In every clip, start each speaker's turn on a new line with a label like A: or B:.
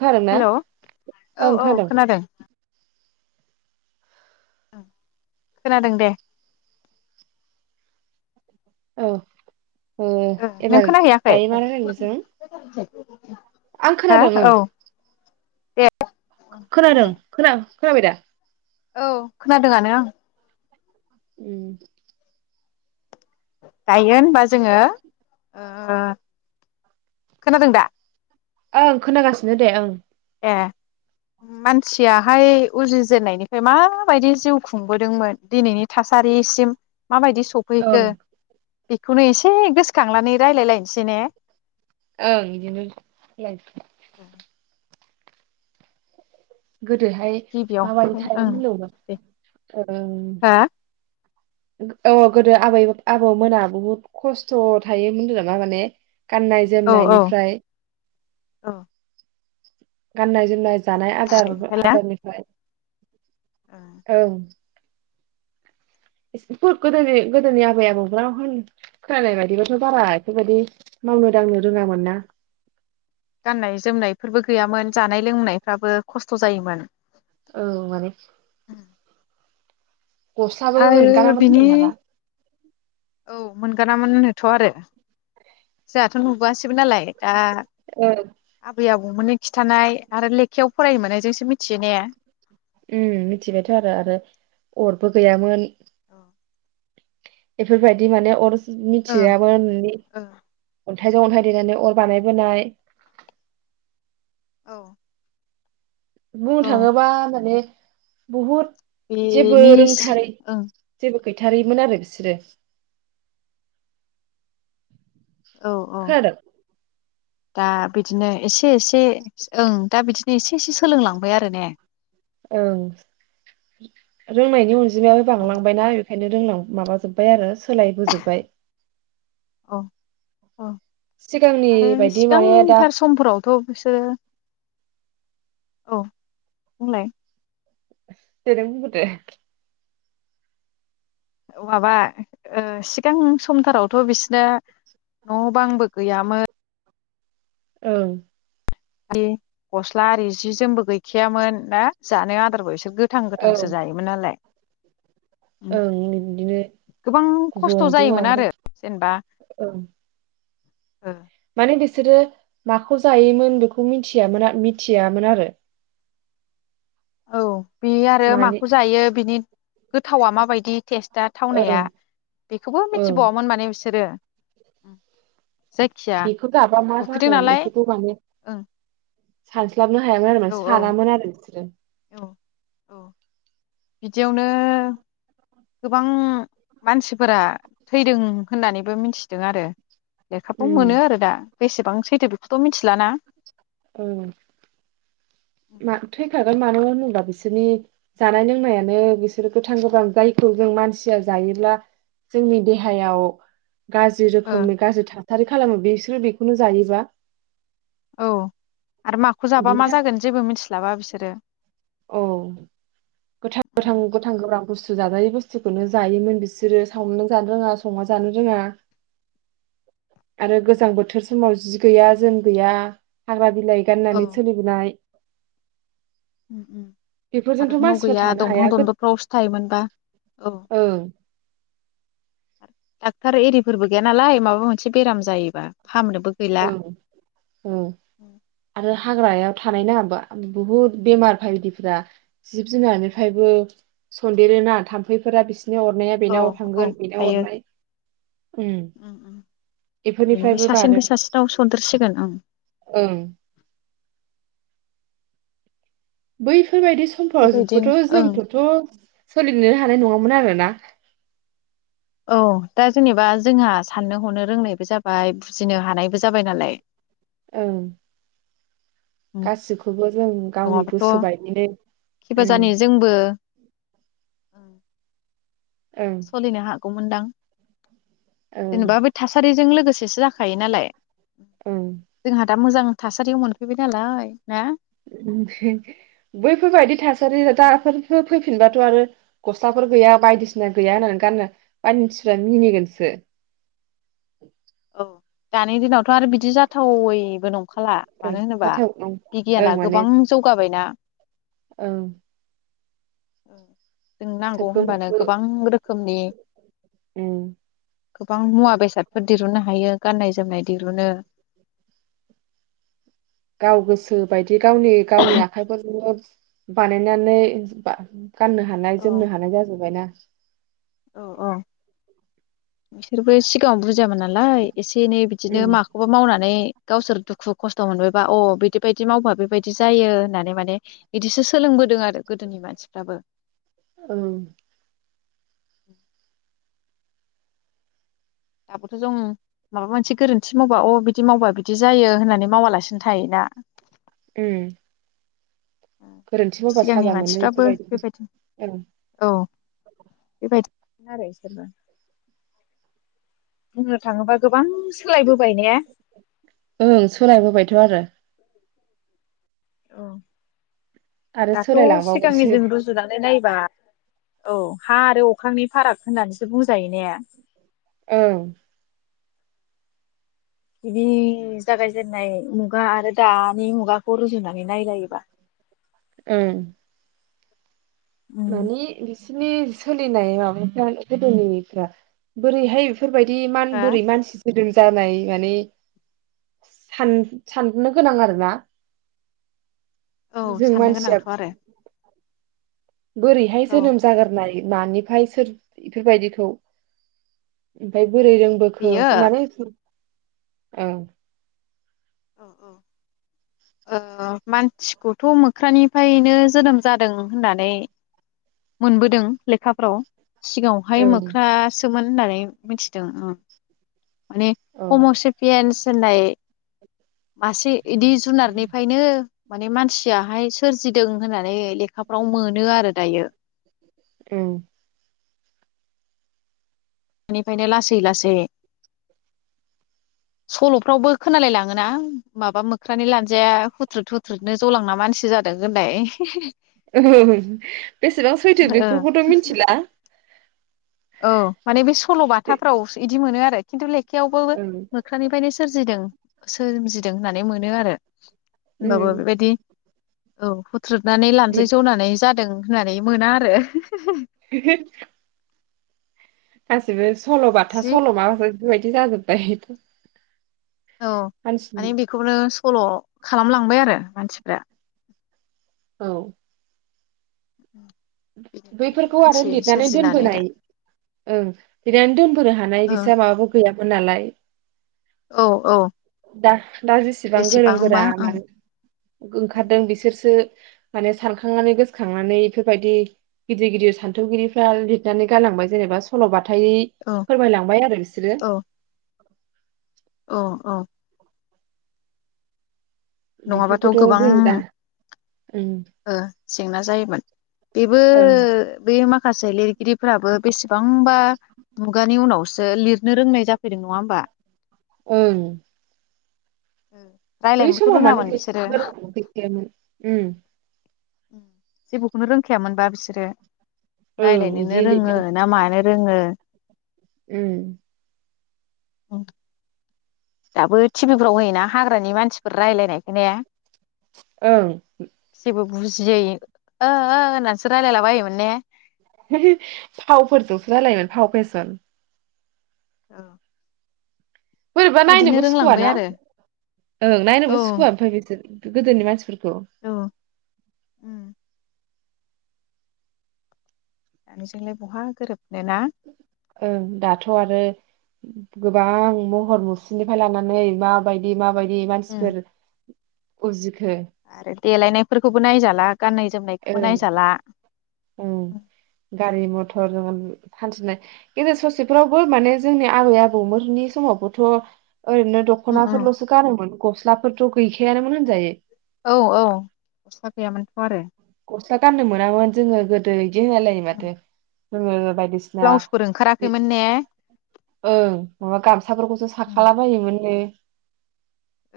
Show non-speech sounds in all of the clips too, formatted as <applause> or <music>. A: खोनादोंना?
B: हेलौ औ
A: ओं
B: औ
A: खोनादों।
B: खोनादों दे।
A: औ ओ
B: नों
A: एबार
B: खोनाहैयाखै
A: दायो मा रायलायनो जों?
B: <unintelligible>
A: आं
B: हो
A: खोनादों ओं
B: औ दे
A: खोनादों
B: बुंलाय
A: खोना खोनाबायदा?
B: औ खोनादोंआनो आं
A: उम
B: गायगोन होनबा जोङो ओ खोनादों दा?
A: ओं खोनागासिनो दे ओं
B: ए मानसियाहाय उजिजेननायनिफ्राय माबायदि जिउ खुंबोदोंमोन दिनैनि थासारिसिम माबायदि
A: ओं
B: सफैखो बेखौनो एसे गोसोखांलानै रायलाय लायनसै ने
A: ओं बिदिनो <unintelligible> गोदोहाय
B: गिबियाव
A: माबा माबि
B: ओं
A: थायोमोन होनलाय
B: दे
A: इयाव?
B: हा
A: ओ! औ गोदो आबै आबौमोना बुहुत खस्थ' थायोमोन ओनदो नामा माने गाननाय
B: औ औ
A: जोमनायनिफ्राय
B: औ
A: गाननाय जोमनाय जानाय आदार आदारनिफाय ओं इसिबो गोदोनि गोदोनि आबै आबौफ्रा होन खोनानाय बादिबाथ' बारा इफोरबायदि मावनो दांनो रोङामोन ना
B: गाननाय जोमनायफोरबो गैयामोन जानाय लोंनायफ्राबो खस्थ' जायोमोन।
A: औ माने गस्लााबो
B: आरो
A: मोनगानामोन
B: बिनि
A: होनदों नामा?
B: औ मोनगानामोन नोथ' आरो जोहाथ' नुबो आसैबो नालाय। दा
A: ओ
B: आबै आबौ बौ मोननि खिथानाय आरो लेखायाव फरायनो मोननाय जोंसो मिथियो ने
A: उम मिथिबायथ' आरो आरो अरबो गैयामोन
B: ओ
A: बेफोरबायदि माने अर मिथियाबा नुनि
B: ओ
A: अन्थाइजों अन्थाइ देनानै अर बानायबोनाय
B: औ
A: बुंनो
B: औ
A: थाङोबा माने बुहुत जेबो
B: बेनि सि
A: रोंथारै
B: ओं
A: जेबो गैथारैमोन आरो बिसोरो।
B: औ औ
A: खोनादों
B: दा बिदिनो एसे एसे ओं दा बिदिनो एसे एसे सोलोंलांबाय आरो ने
A: ओं रोंनायनि अन दिनाबो
B: औ
A: बांलांबायनाओ खायनो रोंलां माबा जोब्बाय आरो सोलायबोजोब्बाय
B: अ‌ आरो
A: सिगांनि बायदि माने दा
B: सिगांथार समफोरावथ' बिसोरो औ बुंलाय
A: दे नों बुंगोरदो।
B: औ माबा ओ सिगां समथारावथ' बिसनो न' बांबो गैयामोन
A: ओं
B: <unintelligible> गस्ला आरि जि जोमबो गैखायामोन ना जानो आदार बयस गोथां
A: औ
B: गोथांसो जायोमोन नालाय
A: ओं बिब्दिनो
B: गोबां खस्थ'
A: जंजों
B: जायोमोन
A: माबाजों
B: आरो
A: ओं।
B: ओ
A: माने बिसोरो माखौ जायोमोन बेखौ मिनथियामोन मिथियामोन आरो।
B: औ बि आरो
A: माने
B: माखौ जायो बिनि गोथावा माबायदि टेस्टा थावनाया
A: ओं
B: बेखौबो
A: ओं
B: मिथिबावामोन माने बिसोरो उम
A: बेखौ गाबा मा जागोन एखौथ' माने
B: ओं
A: साल स्लाबनो हायामोन आरो मा
B: औ
A: सानामोन आरो बिसोरो।
B: औ औ बिदियावनो गोबां मानसिफोरा थैदों होननानैबो मिनथिदों आरो लेखाबो
A: ओम
B: मोनो आरो दा बेसेबां सैथो बेखौथ' मिथिलाना।
A: ओ मा थैखागोन मानो मोनोला बिसोनि जानाय लोंनायानो बिसोरो गोथां गोबां जायखौ जों मानसिया जायोब्ला जोंनि देहायाव गाज्रि
B: ओ
A: रोखोमनि गाज्रि थाथारि खालामो बेस जों बेखौनो जायोबा
B: औ आरो माखौ जाबा
A: बिनि
B: मा
A: थाखाय
B: जागोन जेबो मिथिस्लाबा बिसो सोरो
A: औ गोथां गोब्राब बुसथु जाजायै बुस्थुखौनो जायोमोन बिसोरो सावनाबो जानो रोङा संना जानो रोङा आरो गोजां बोथोर समाव जि गैया जोम गैया हाग्रा बिलाइ
B: औ
A: गाननानै सोलिबोनाय
B: आरो
A: बेफोरजोंथ'
B: न'
A: मानसिफ्रा
B: गैया
A: थानो हाया
B: दंफां दनदरफ्रावसो थायोमोनबा औ
A: ओं
B: डाक्टार एरिफोरबो गैया नालाय माबा मोनसे बेराम जायोबा फाहामनोबो गैला
A: ओं ओं आरो हाग्राया थानाय नङा बुहुत बेमार बायदिफोरा जिब जुनारनिफ्रायबो सनदेरोना थाम्फैफोरा बिसि बिनि अरनाया
B: औ
A: बेनाव
B: औ
A: थांगोन बेनाव
B: थायो
A: अरनाय ओम बेफोरनिफ्रायबो बारो
B: दाव सनदेरसिगोन ओं
A: ओं बै फोयबायदि समफावबोथ'
B: बेबायदिनो ओं
A: जोंफोथ' सोलिनोनो हानाय नङा मोन आरोना
B: औ दा जेनेबा जोंहा साननो हनो रोंनायबो जाबाय बुजिनो हानायबो जाबाय नालाय
A: ओं गासिखौबो जों गावनि
B: नङाबाथ'
A: गोसोबायदिनो ओम
B: औ
A: ओं
B: सलिनो हा गौमोनदां
A: ओं
B: जेनेबा बे थासारिजों जों लोगोसेसो जाखायो नालाय।
A: ओं
B: जोंहा दा मोजां थासारियाव मोनफैबाय नालाय ना
A: बैफोरबायदि थासारि दाफोर फैफिनबाथ' आरो गस्लाफोर गैया बायदिसिना गैया होननानै गानो मानसिफ्रा मिनिगोनसो
B: औ दानि दिनावथ' आरो बिदि जाथावैबो नं नंखाला
A: ओं
B: मानो होनोबा
A: हाथाव ओं
B: बिगियाना
A: ओं माने
B: गोबां जौगाबायना
A: ओं
B: औ जों नांगौ
A: सोखो
B: होनबानो
A: मोखो
B: गोबां रोखोमनि
A: ओं
B: गोबां मुवा बेसादफोर दिरुननो हायो गाननाय जोमनाय दिरुनो
A: गाव गोसो बायदि जि गावनि गावनि आखाइफोरजोंनो बानायनानै गाननो हानाय
B: औ
A: जोमनो हानाय जाजोब्बायना
B: औ अ बिसोरबो सिगाङाव बुज बुजियामोन नालाय एसे एनै बिदिनो
A: ओम
B: माखौबा मावनानै गावसोर दुखु खस्थ' मोनबोबा अ बिदि बदि मावबा बेबायदि जायो होननानै माने इदिसो सोलोंबोदों आरो गोदोनि मानसिफ्राबो
A: ओं
B: <inaudible> दाबोथ' जों माबा मोनसे गोरोन्थि मावबा अ बिदि मावबा बिदि जायो होननानै मावालासिनो थायोना।
A: उम गोरोन्थि मावबा
B: सिगांनि
A: साजा मोनो
B: मानसिफ्राबो
A: एफोरबायदि ओं
B: बेबाय नो आरो इसोरबो। बुंनो थाङोबा गोबां सोलायबोबाय ने
A: ओं सोलायबोबायथ' आरो
B: अं
A: आरो
B: दाथ' सिगांनि
A: सोलायलांबावगोनसो
B: जों रुजुनानै नायबा औ हा आरो अख्रांनि फाराग होननानैसो बुंजायो ने
A: ओं
B: बिदि जागायजेेननाय मुगा आरो दानि मुगाखौ रुजुनानै नायलायोबा
A: ओं
B: उम
A: माने बिस सिनि सोलिनाय माबाफ्रा गोदोनिनिफ्रा बोरैहाय फोरबायदि मान
B: हो
A: बोरै मानसि गुदुं जानाय माने साननो गोनां आरो ना
B: औ साननो गोनांथ' आरो
A: बोरैहाय
B: औ
A: जोनोम जागोरनाय? नानिफ्राय सोर बेफोरबायदिखौ ओमफाय बोरै रोंबोखो
B: बेयो
A: माने ओं
B: औ औ ओ मानसिखौथ' मोख्रानिफायनो जोनोम जादों होननानै मोनबोदों लेखाफ्राव। सिगाङावहाय
A: ओं
B: मोख्रा सोमोन। होननानै मिथिदों ओं माने
A: औ
B: हम'सेफियेनस होन्नाय मासे इदि जुनारनिफायनो माने मान सियाहाय सोरजिदों होननानै लेखाफ्राव मोनो आरो दायो।
A: उम
B: निफ्रायनो लासै लासै सल'फ्रावबो खोनालाय लाङोना माबा मोख्रानि लान्जाया हुथ्रुद हुथ्रुदनो जलांना मानसि जादों होनाय <unintelligible>
A: ओं बेसेबां सैथो
B: ओ
A: बेफोरखौथ' मिनथिला
B: औ माने बे सल' बाथाफ्रावस इदि मोनो आरो। खिन्थु ले खायावबो
A: ओं
B: मोख्रानि फायनो सोरजिदों सोमजिदों होननानै मोनो आरो होनबाबो
A: उम
B: बेबायदि औ फु थ्रुदनानै लानजाइ जनानै जादों होननानै मोना आरो <unintelligible>
A: <unintelligible> गासिबो सल'बाथा
B: जि
A: सल' मा फोर बे बायदि जाजोब्बाय
B: औ
A: मानसिनि
B: माने बिखौनो सल' खालामलांबाय आरो मानसिफ्रा।
A: औ
B: बेनिफ्रायनो
A: बैफोरखौ आरो
B: मानसि
A: लिदनानै
B: सोरजिनानै दा
A: दोनबोनाय ओं लिदनानै दोनबोनो हानाय
B: औ
A: बिसा माबाबो गैया। मोन नालाय
B: औ औ
A: दा दा जेसेबां गोरों गोरा
B: बेसेबांबा ओं
A: मानो ओंखारदों बिसोरसो माने सारखांनानै गोसोखांनानै इफोबायदि गिदिर गिदिर सान्थौगिरिफ्रा लिदनानै गालांबाय जेनेबा सल'बाथ थाय
B: औ
A: फोरमायलांबाय आरो बिसोरो।
B: औ औ औ नङाबाथ'
A: बेफोरखौथ'
B: गोबां
A: जों दा ओं
B: ओ जेंना जायोमोन। बेबो
A: ओं
B: बे मा खासे लिरगिरिफ्राबो बेसिबां बांबा मुगानि उनाव सो लिरनो रोंनाय जाफैदों। नङा होमबा?
A: ओं बै
B: रायलायनोबोथ'
A: समाव माने
B: रोङामोन बिसोरो
A: <inaudible> गैखायामोन उम।
B: जेबोखौनो रोंखायामोनबा बिसोरो
A: ओं
B: राय्लायनोनो
A: बिदि
B: रोङो
A: लिरना
B: ना मानो रोङो।
A: ओम
B: औ दाबो टिभिफ्राव होयोना हाग्रानि मानसिफोर रायलायनायखो ने
A: ओं
B: जेबो बुजियै ओ ओ होननानैसो रायलायला बायोमोन ने
A: हो‌ हो फावफोरजोंसो रालायोमोन फाव फेसन
B: औ
A: बोरैबा नायनोबो सुखुवाना
B: आरो
A: ओं
B: औ
A: नायनोबो सुखुवा ओमफाय बिसोर गोदोनि मानसिफोरफोरखौ द'
B: औ उम दानिजोंलाय बहा गोरोब
A: ओं दाथ' आरो गोबां महर मुस्रिनिफ्राय लानानै माबायदि माबाय बि
B: उम
A: मानसिफोर उजिक हो
B: देलायनाय फोरखौबो नायजाला गाननाय जोमनायखौबो
A: ओं
B: नायजाला।
A: हरजों हर हानथिनाय गेजेर ससेफोरावबो माने जोंनि आबै आबौमोननि समावबोथ' ओरैनो
B: उम
A: दख'नाफोरल'सो गानोमोन गस्लाफोरथ' गैखायानोमोन होनजायो
B: औ औ गस्ला गैयामोनथ' आरो
A: गस्ला गाननो मोनामोन जोङो गोदै। <unintelligible> होलायो माथो <unintelligible> दिसिना
B: ब्लाउसफोर
A: बि
B: ओंखाराखैमोन ने
A: ओं माबा गामसाफोरखौसो साखाला बोमोननो।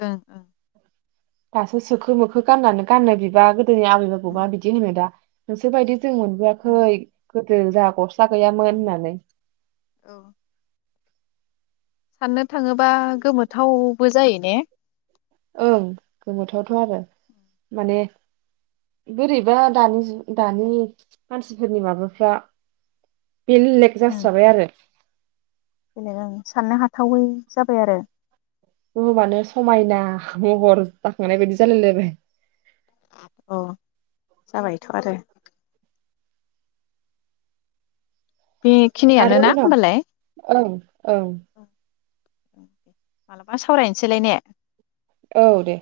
B: ओं ओं
A: दासो सोखो मोखो गाननानै गाननो बिबा गो जोंनि आबै आबबा
B: ओं
A: बिदि होनो दा गोसो बायदि जों
B: ओं
A: मोनबोआखै गोदो जा गस सा गैयामोन होननानै
B: औ साननो थाङोबा गोमोथावबो जायो ने
A: ओं गोमोथावथ' आरो माने बोरैबा दानि दानि मानसिफोरनि माबाफ्रा। बेल लेक
B: उम
A: जास्राबाय आरो
B: बेलेग आं साननो हाथावै जाबाय आरो
A: बुहुमानो समायना महर जाखांनाय बायदि जालायलायबाय।
B: अ जाबायथ' आरो बेखिनियानो
A: आरो
B: ना
A: उनाव
B: होमबालाय
A: ओं ओं
B: मालाबा सावरायनोसैलाय ने।
A: औ दे